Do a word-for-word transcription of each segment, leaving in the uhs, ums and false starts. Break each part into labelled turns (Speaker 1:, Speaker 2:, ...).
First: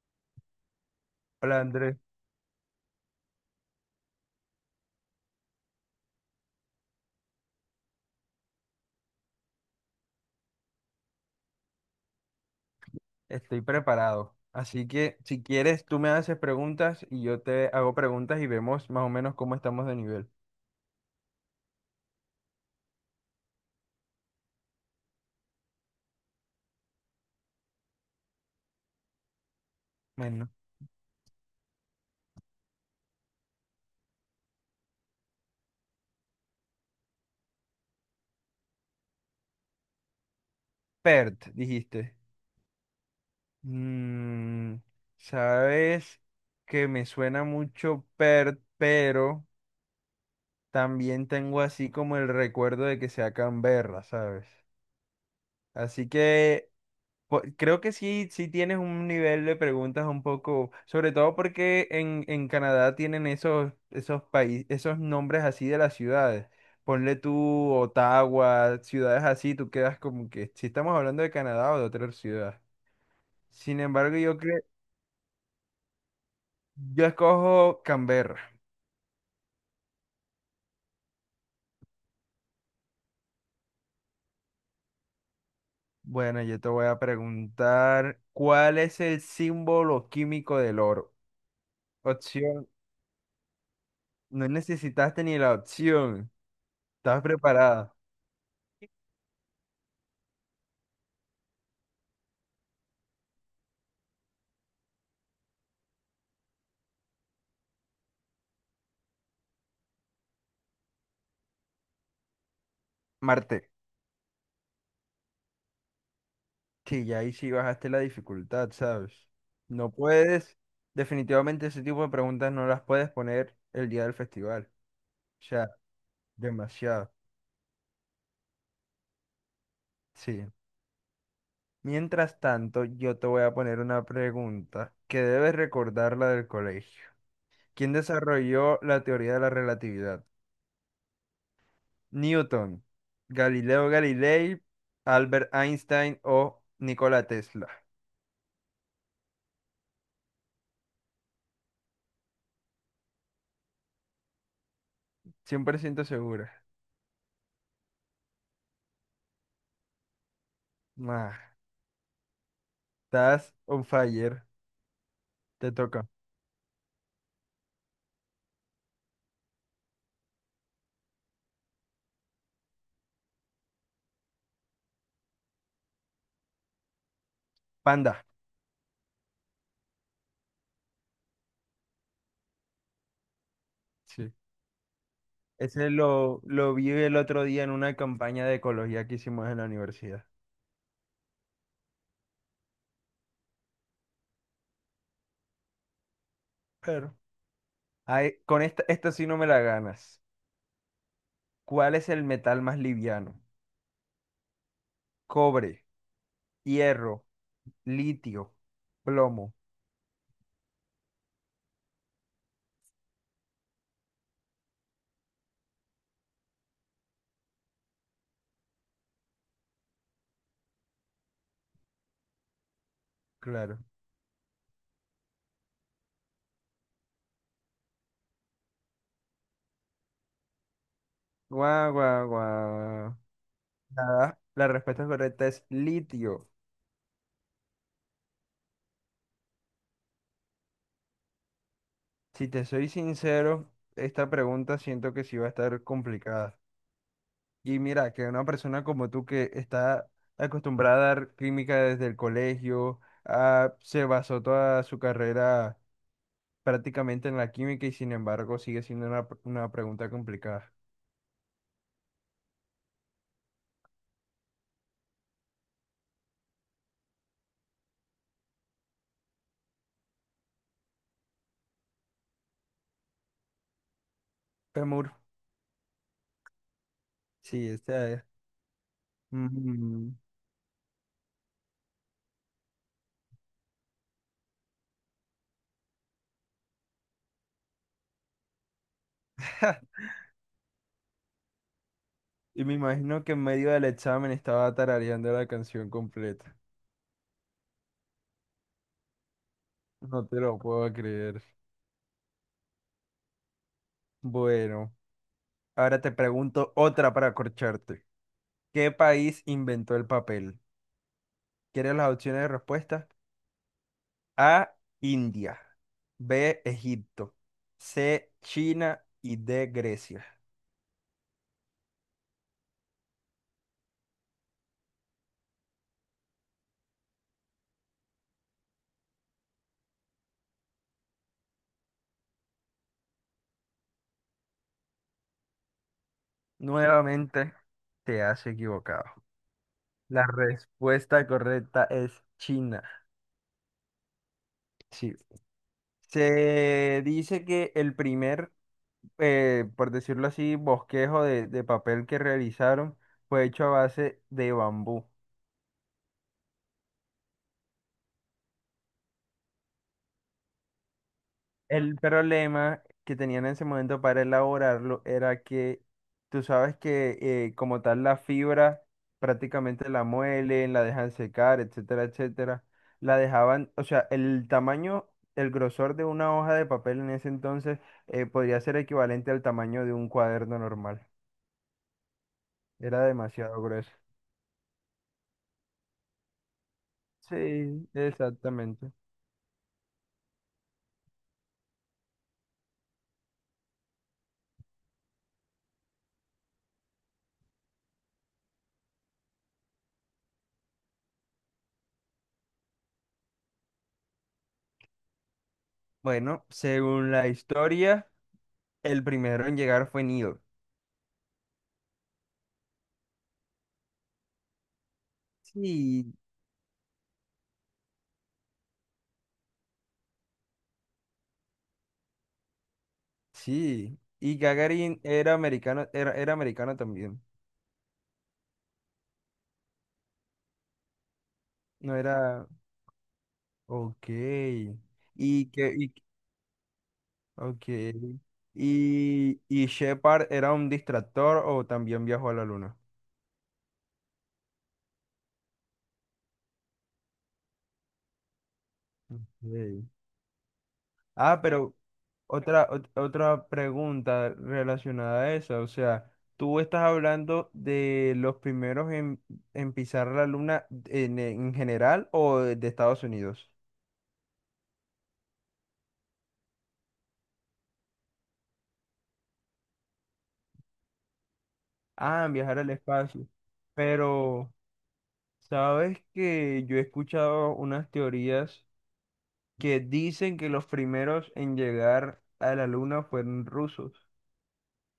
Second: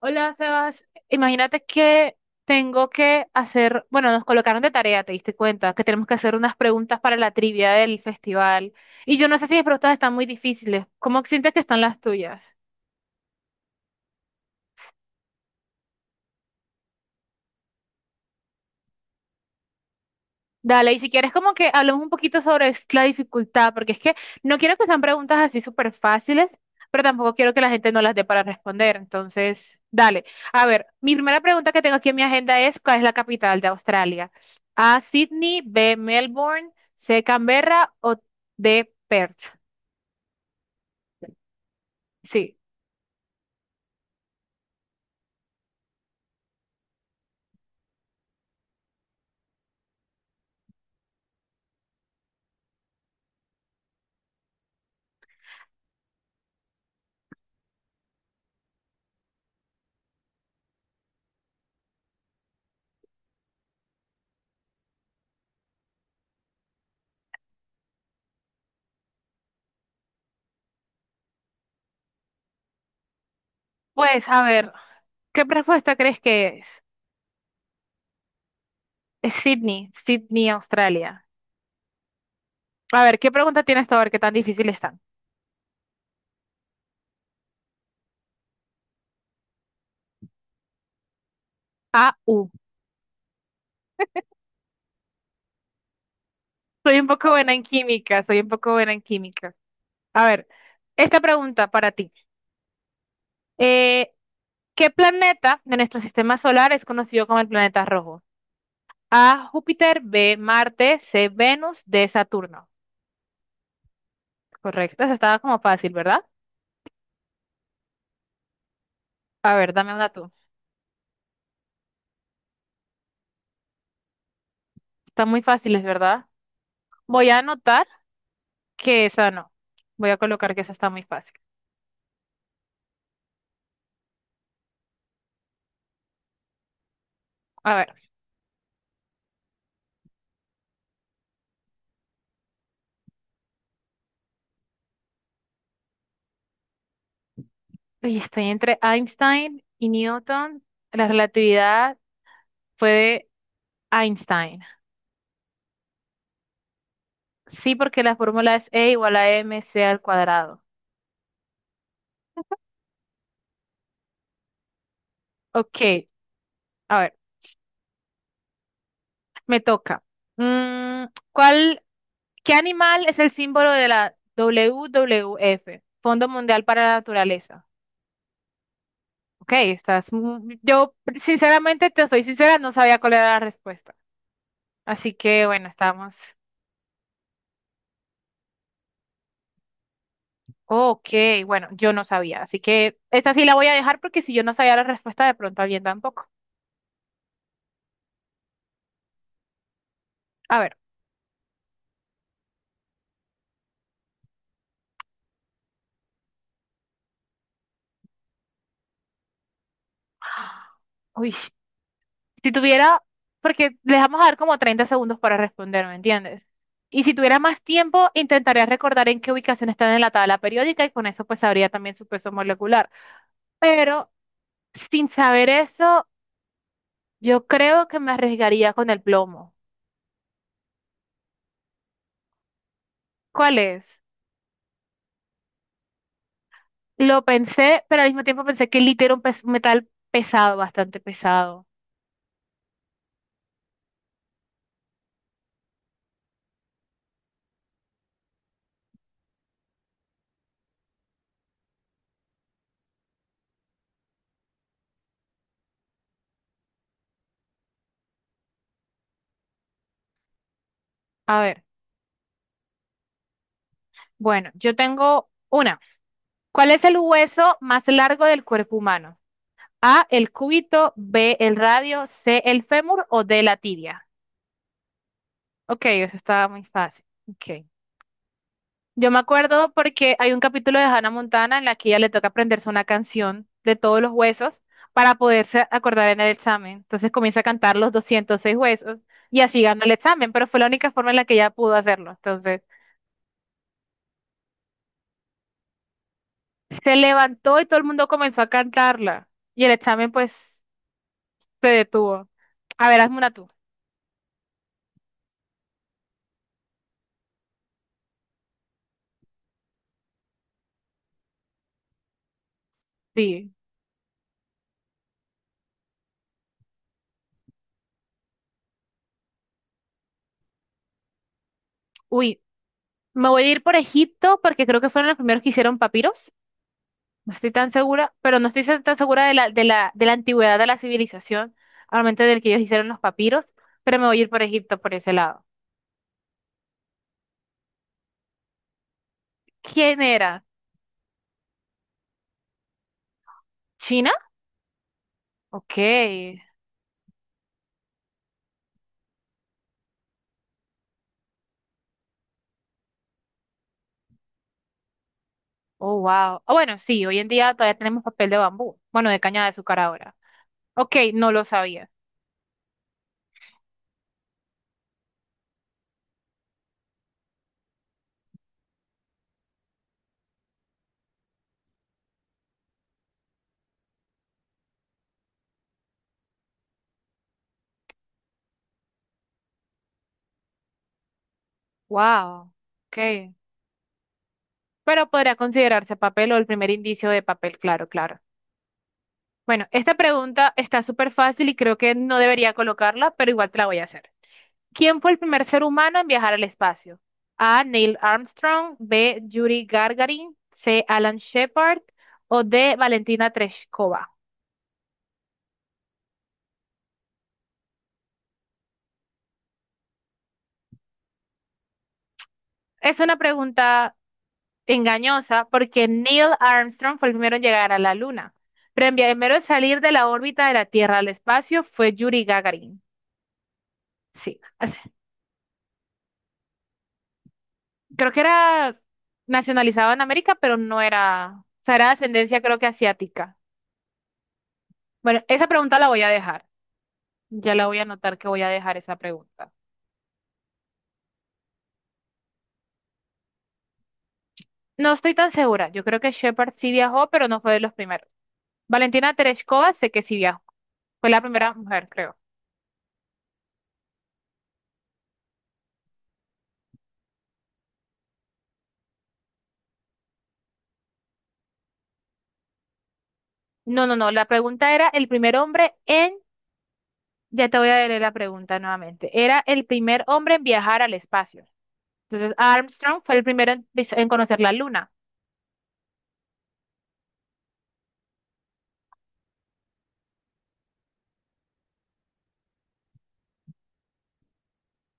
Speaker 1: Hola, Sebas.
Speaker 2: Hola
Speaker 1: Imagínate
Speaker 2: Andrés,
Speaker 1: que tengo que hacer, bueno, nos colocaron de tarea, te diste cuenta, que tenemos que hacer unas preguntas para la trivia del festival. Y yo no sé si mis preguntas están muy difíciles. ¿Cómo sientes que están las tuyas?
Speaker 2: estoy preparado. Así que si quieres, tú me haces preguntas y yo te hago preguntas y vemos más o menos cómo estamos de nivel.
Speaker 1: Dale, y si quieres como que hablemos un poquito sobre es- la dificultad, porque es que no quiero que sean preguntas así súper fáciles, pero tampoco quiero que la gente no las dé para responder. Entonces, dale.
Speaker 2: Bueno,
Speaker 1: A ver, mi primera pregunta que tengo aquí en mi agenda es, ¿cuál es la capital de Australia? A, Sydney, B, Melbourne, C, Canberra o D, Perth.
Speaker 2: Pert, dijiste.
Speaker 1: Sí.
Speaker 2: Mm, sabes que me suena mucho Pert, pero también tengo así como el recuerdo de que sea Canberra, ¿sabes? Así que Po- creo que sí, sí tienes un nivel de preguntas un poco, sobre todo porque en, en Canadá tienen esos, esos países, esos nombres así de las ciudades. Ponle tú Ottawa, ciudades así, tú quedas como que si estamos hablando de Canadá o de otra ciudad. Sin embargo,
Speaker 1: Pues,
Speaker 2: yo
Speaker 1: a
Speaker 2: creo,
Speaker 1: ver, ¿qué respuesta crees que es?
Speaker 2: yo escojo Canberra.
Speaker 1: Es Sydney, Sydney, Australia. A ver, ¿qué pregunta tienes tú? A ver, qué tan difícil están.
Speaker 2: Bueno, yo te voy a preguntar, ¿cuál es el símbolo químico del oro?
Speaker 1: A,
Speaker 2: Opción, no necesitaste ni la opción.
Speaker 1: soy un
Speaker 2: ¿Estás
Speaker 1: poco buena en
Speaker 2: preparada?
Speaker 1: química, soy un poco buena en química. A ver, esta pregunta para ti. Eh, ¿qué planeta de nuestro sistema solar es conocido como el planeta rojo? A, Júpiter, B, Marte, C, Venus, D, Saturno.
Speaker 2: Marte.
Speaker 1: Correcto, eso estaba como fácil, ¿verdad?
Speaker 2: Sí, ya ahí sí bajaste la dificultad, ¿sabes?
Speaker 1: A ver,
Speaker 2: No
Speaker 1: dame una tú.
Speaker 2: puedes, definitivamente ese tipo de preguntas no las puedes poner el día del festival.
Speaker 1: Está muy
Speaker 2: O sea,
Speaker 1: fácil, es verdad.
Speaker 2: demasiado.
Speaker 1: Voy a anotar que esa no. Voy a
Speaker 2: Sí.
Speaker 1: colocar que esa está muy fácil.
Speaker 2: Mientras tanto, yo te voy a poner una pregunta que debes recordarla del colegio.
Speaker 1: A
Speaker 2: ¿Quién
Speaker 1: ver,
Speaker 2: desarrolló la teoría de la relatividad? Newton, Galileo Galilei, Albert Einstein o Nikola Tesla.
Speaker 1: uy, estoy entre Einstein y Newton. La relatividad fue de Einstein.
Speaker 2: Cien por ciento segura.
Speaker 1: Sí, porque la fórmula es E igual a m MC al cuadrado.
Speaker 2: Ma, estás on fire. Te
Speaker 1: Ok,
Speaker 2: toca.
Speaker 1: a ver, me toca. Mm, ¿cuál, qué animal es el símbolo de la W W F? Fondo Mundial para la Naturaleza.
Speaker 2: Panda.
Speaker 1: Ok, estás. mu- Yo, sinceramente, te soy sincera, no sabía cuál era la respuesta.
Speaker 2: Sí.
Speaker 1: Así que, bueno,
Speaker 2: Ese
Speaker 1: estamos.
Speaker 2: lo, lo vi el otro día en una campaña de ecología que hicimos en la universidad.
Speaker 1: Ok, bueno, yo no sabía. Así que esta sí la voy a dejar porque si yo no sabía la respuesta, de pronto alguien tampoco.
Speaker 2: Pero, ay, con esta, esta sí no me la ganas.
Speaker 1: A ver.
Speaker 2: ¿Cuál es el metal más liviano? Cobre, hierro, litio, plomo.
Speaker 1: Uy. Si tuviera, porque les vamos a dar como treinta segundos para responder, ¿me entiendes? Y si tuviera más tiempo, intentaría recordar en qué ubicación están en la tabla periódica y con eso pues sabría también su peso molecular.
Speaker 2: Claro.
Speaker 1: Pero sin saber eso, yo creo que me arriesgaría con el plomo.
Speaker 2: Guau, guau, guau.
Speaker 1: ¿Cuál es?
Speaker 2: Nada, la respuesta correcta es litio.
Speaker 1: Lo pensé, pero al mismo tiempo pensé que el litio era un pes- metal pesado, bastante pesado.
Speaker 2: Si te soy sincero, esta pregunta siento que sí va a estar complicada. Y mira, que una persona como tú que está acostumbrada a dar química desde el colegio, ah, se basó toda su carrera prácticamente en la química y sin embargo sigue siendo una, una pregunta complicada.
Speaker 1: A ver, bueno, yo tengo una. ¿Cuál es el hueso más largo del cuerpo humano? A, el cúbito, B, el radio, C, el fémur o D, la tibia.
Speaker 2: Femur,
Speaker 1: Ok, eso estaba muy fácil. Ok.
Speaker 2: sí, esta es.
Speaker 1: Yo me acuerdo
Speaker 2: Mm.
Speaker 1: porque hay un capítulo de Hannah Montana en la que ella le toca aprenderse una canción de todos los huesos para poderse acordar en el examen. Entonces comienza a cantar los doscientos seis huesos y así
Speaker 2: Ja.
Speaker 1: ganó el examen, pero fue la única forma en la que ella pudo hacerlo. Entonces
Speaker 2: Y me imagino que en medio del examen estaba tarareando la canción completa.
Speaker 1: se levantó y todo el mundo comenzó a cantarla y el examen
Speaker 2: No
Speaker 1: pues
Speaker 2: te lo puedo creer.
Speaker 1: se detuvo. A ver, hazme una tú.
Speaker 2: Bueno, ahora te pregunto otra para acorcharte. ¿Qué país inventó el papel? ¿Quieres las opciones de respuesta?
Speaker 1: Sí.
Speaker 2: A, India. B, Egipto. C, China y D, Grecia.
Speaker 1: Uy, me voy a ir por Egipto porque creo que fueron los primeros que hicieron papiros. No estoy tan segura, pero no estoy tan segura de la, de la, de la antigüedad de la civilización, al momento del que ellos hicieron los papiros, pero me voy a ir por Egipto por ese lado.
Speaker 2: Nuevamente te has equivocado.
Speaker 1: ¿Quién
Speaker 2: La
Speaker 1: era?
Speaker 2: respuesta correcta es China.
Speaker 1: ¿China?
Speaker 2: Sí.
Speaker 1: Ok.
Speaker 2: Se dice que el primer, eh, por decirlo así, bosquejo de, de papel que realizaron fue hecho a base de bambú.
Speaker 1: Oh, wow. Ah, bueno, sí, hoy en día todavía tenemos papel de bambú. Bueno, de caña de azúcar ahora. Ok, no lo sabía.
Speaker 2: El problema que tenían en ese momento para elaborarlo era que tú sabes que eh, como tal la fibra prácticamente la muelen, la dejan secar, etcétera, etcétera. La dejaban, o sea, el tamaño, el grosor de una hoja de papel en ese entonces eh, podría ser equivalente al tamaño de un cuaderno normal.
Speaker 1: Wow.
Speaker 2: Era
Speaker 1: Ok.
Speaker 2: demasiado grueso.
Speaker 1: Pero podría considerarse papel o el primer indicio de papel, claro,
Speaker 2: Sí,
Speaker 1: claro.
Speaker 2: exactamente.
Speaker 1: Bueno, esta pregunta está súper fácil y creo que no debería colocarla, pero igual te la voy a hacer. ¿Quién fue el primer ser humano en viajar al espacio? A, Neil Armstrong, B, Yuri Gagarin, C, Alan Shepard o D, Valentina Tereshkova.
Speaker 2: Bueno, según la historia, el primero en llegar fue Nido.
Speaker 1: Es una pregunta engañosa porque
Speaker 2: Sí,
Speaker 1: Neil Armstrong fue el primero en llegar a la Luna, pero el primero en salir de la órbita de la Tierra al espacio fue Yuri Gagarin.
Speaker 2: Sí, y
Speaker 1: Sí,
Speaker 2: Gagarin era americano, era, era americano también.
Speaker 1: creo que era nacionalizado en América, pero no era, o sea, era de
Speaker 2: No
Speaker 1: ascendencia
Speaker 2: era.
Speaker 1: creo que asiática.
Speaker 2: Ok.
Speaker 1: Bueno, esa
Speaker 2: Y que.
Speaker 1: pregunta la
Speaker 2: Y,
Speaker 1: voy a dejar. Ya
Speaker 2: ok.
Speaker 1: la voy a anotar que voy a dejar esa
Speaker 2: Y,
Speaker 1: pregunta.
Speaker 2: y Shepard era un distractor o también viajó a la luna.
Speaker 1: No estoy tan segura. Yo creo que Shepard sí viajó, pero no fue de los primeros. Valentina Tereshkova
Speaker 2: Ok.
Speaker 1: sé que sí viajó. Fue la
Speaker 2: Ah,
Speaker 1: primera
Speaker 2: pero
Speaker 1: mujer, creo.
Speaker 2: otra, ot- otra pregunta relacionada a esa. O sea, tú estás hablando de los primeros en, en pisar la luna en, en general o de de Estados Unidos.
Speaker 1: No, no, no. La pregunta era el primer hombre en... Ya te voy a leer la pregunta nuevamente. Era el primer hombre en viajar al espacio.
Speaker 2: Ah, en
Speaker 1: Entonces,
Speaker 2: viajar al
Speaker 1: Armstrong fue el
Speaker 2: espacio.
Speaker 1: primero en, vis- en conocer la
Speaker 2: Pero.
Speaker 1: luna.
Speaker 2: Sabes que yo he escuchado unas teorías que dicen que los primeros en llegar a la luna fueron rusos,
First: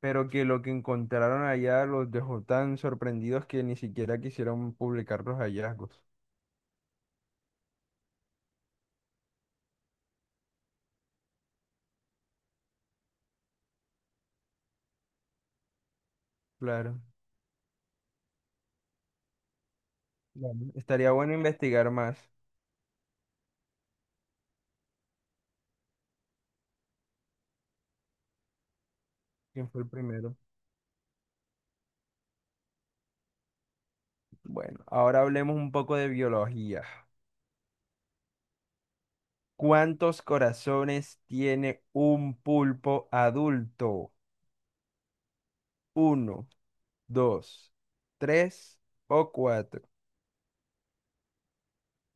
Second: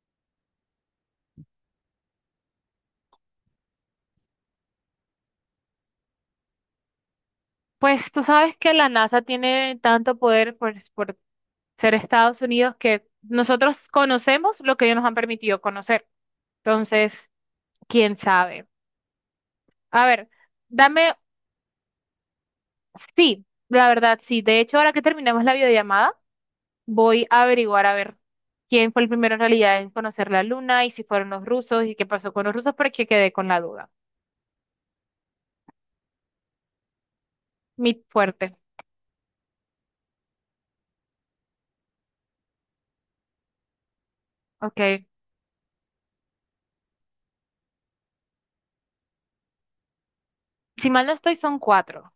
Speaker 2: pero que lo que encontraron allá los dejó tan sorprendidos que ni siquiera quisieron publicar los hallazgos.
Speaker 1: Pues tú sabes que la NASA tiene tanto poder por, por ser Estados Unidos que nosotros conocemos lo que ellos nos han permitido conocer.
Speaker 2: Claro,
Speaker 1: Entonces, quién sabe. A ver,
Speaker 2: claro. Estaría
Speaker 1: dame,
Speaker 2: bueno investigar más
Speaker 1: sí, la verdad, sí. De hecho, ahora que terminemos la videollamada, voy a averiguar a ver quién fue el primero en
Speaker 2: quién
Speaker 1: realidad
Speaker 2: fue el
Speaker 1: en conocer
Speaker 2: primero.
Speaker 1: la Luna y si fueron los rusos y qué pasó con los rusos, porque quedé con la duda.
Speaker 2: Bueno, ahora hablemos un poco de biología.
Speaker 1: Mi fuerte.
Speaker 2: ¿Cuántos corazones tiene un pulpo adulto?
Speaker 1: Ok.
Speaker 2: ¿Uno, dos, tres o cuatro?
Speaker 1: Si mal no estoy, son cuatro.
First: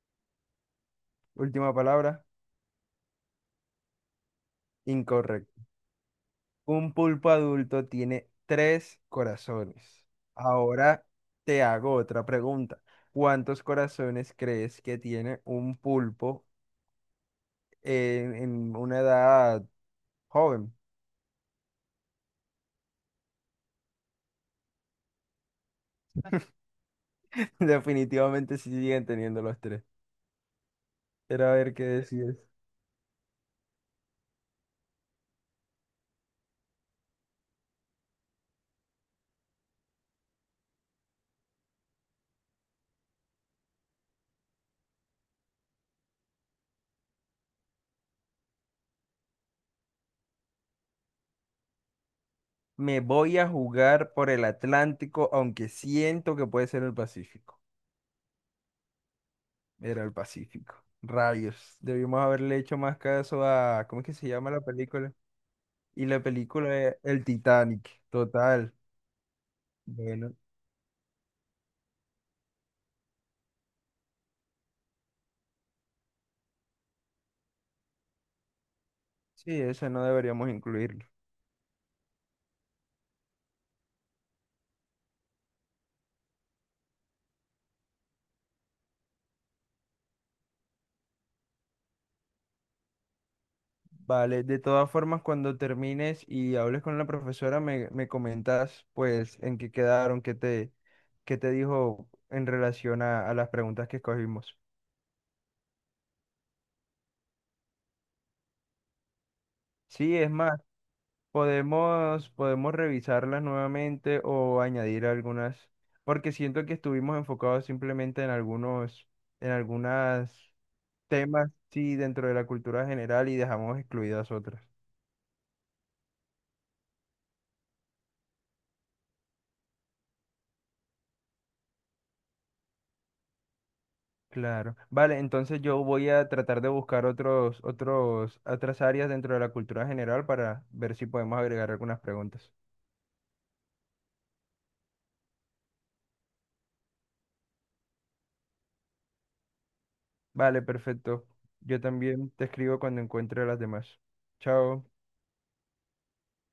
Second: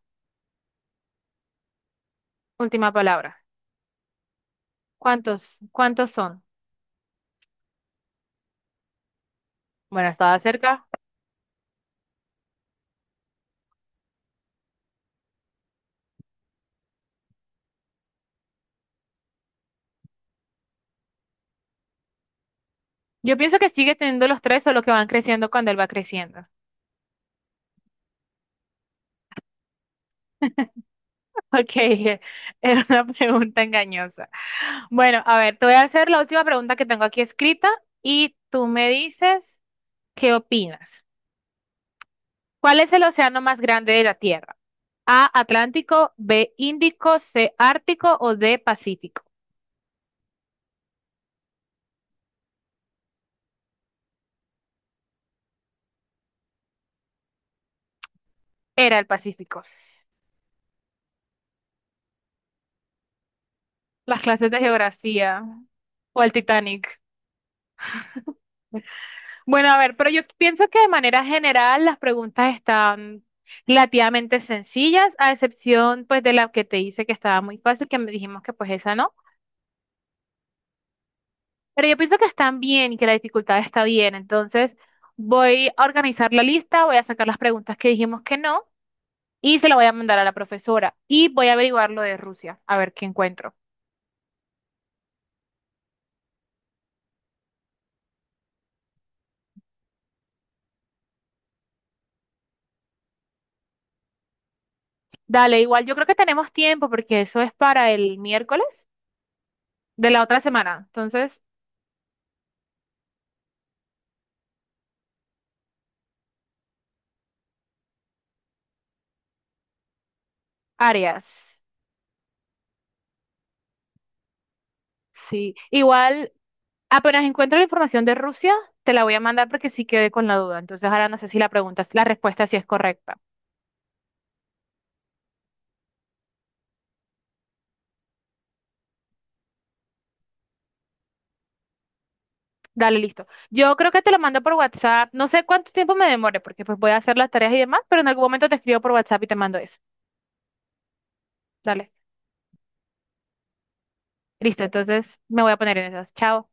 Speaker 2: Última palabra,
Speaker 1: Última palabra. ¿Cuántos?
Speaker 2: incorrecto.
Speaker 1: ¿Cuántos son?
Speaker 2: Un pulpo adulto tiene tres corazones.
Speaker 1: Bueno, estaba cerca.
Speaker 2: Ahora te hago otra pregunta. ¿Cuántos corazones crees que tiene un pulpo en, en una edad joven?
Speaker 1: Yo pienso que sigue teniendo los tres, solo que van creciendo cuando él va creciendo.
Speaker 2: Definitivamente sí siguen teniendo los tres. Pero a ver
Speaker 1: Ok,
Speaker 2: qué
Speaker 1: eh,
Speaker 2: decides.
Speaker 1: era una pregunta engañosa. Bueno, a ver, te voy a hacer la última pregunta que tengo aquí escrita y tú me dices qué opinas. ¿Cuál es el océano más grande de la Tierra? A, Atlántico, B, Índico, C, Ártico o D, Pacífico.
Speaker 2: Me voy a jugar por el Atlántico, aunque siento que puede ser el Pacífico.
Speaker 1: Era el Pacífico.
Speaker 2: Era el Pacífico. Rayos. Debimos haberle hecho más caso a... ¿Cómo es que
Speaker 1: Las
Speaker 2: se
Speaker 1: clases
Speaker 2: llama
Speaker 1: de
Speaker 2: la película?
Speaker 1: geografía
Speaker 2: Y la
Speaker 1: o el
Speaker 2: película es
Speaker 1: Titanic.
Speaker 2: El Titanic, total.
Speaker 1: Bueno, a ver, pero yo
Speaker 2: Bueno,
Speaker 1: pienso que de manera general las preguntas están relativamente sencillas, a excepción pues de la que te hice que estaba muy fácil, que me dijimos que pues esa no.
Speaker 2: sí, esa no deberíamos incluirlo.
Speaker 1: Pero yo pienso que están bien y que la dificultad está bien. Entonces voy a organizar la lista, voy a sacar las preguntas que dijimos que no y se las voy a mandar a la profesora y voy a averiguar lo de Rusia, a ver qué encuentro.
Speaker 2: Vale, de todas formas, cuando termines y hables con la profesora, me, me comentas pues en qué quedaron, qué te, qué te dijo en relación a, a las preguntas que escogimos.
Speaker 1: Dale, igual yo creo que tenemos tiempo porque eso es para el miércoles de
Speaker 2: Sí,
Speaker 1: la
Speaker 2: es
Speaker 1: otra
Speaker 2: más,
Speaker 1: semana. Entonces,
Speaker 2: podemos, podemos revisarlas nuevamente o añadir algunas, porque siento que estuvimos enfocados simplemente en algunos, en algunas temas,
Speaker 1: Arias.
Speaker 2: sí, dentro de la cultura general y dejamos excluidas otras.
Speaker 1: Sí, igual apenas encuentro la información de Rusia, te la voy a mandar porque sí quedé con la duda. Entonces ahora no sé si la pregunta, la respuesta sí es correcta.
Speaker 2: Claro. Vale, entonces yo voy a tratar de buscar otros, otros, otras áreas dentro de la cultura general para ver si podemos agregar algunas preguntas.
Speaker 1: Dale, listo. Yo creo que te lo mando por WhatsApp. No sé cuánto tiempo me demore porque pues voy a hacer las tareas y demás, pero en algún momento te escribo por WhatsApp y te mando eso.
Speaker 2: Vale, perfecto. Yo
Speaker 1: Dale.
Speaker 2: también te escribo cuando encuentre las demás.
Speaker 1: Listo,
Speaker 2: Chao.
Speaker 1: entonces me voy a poner en esas. Chao.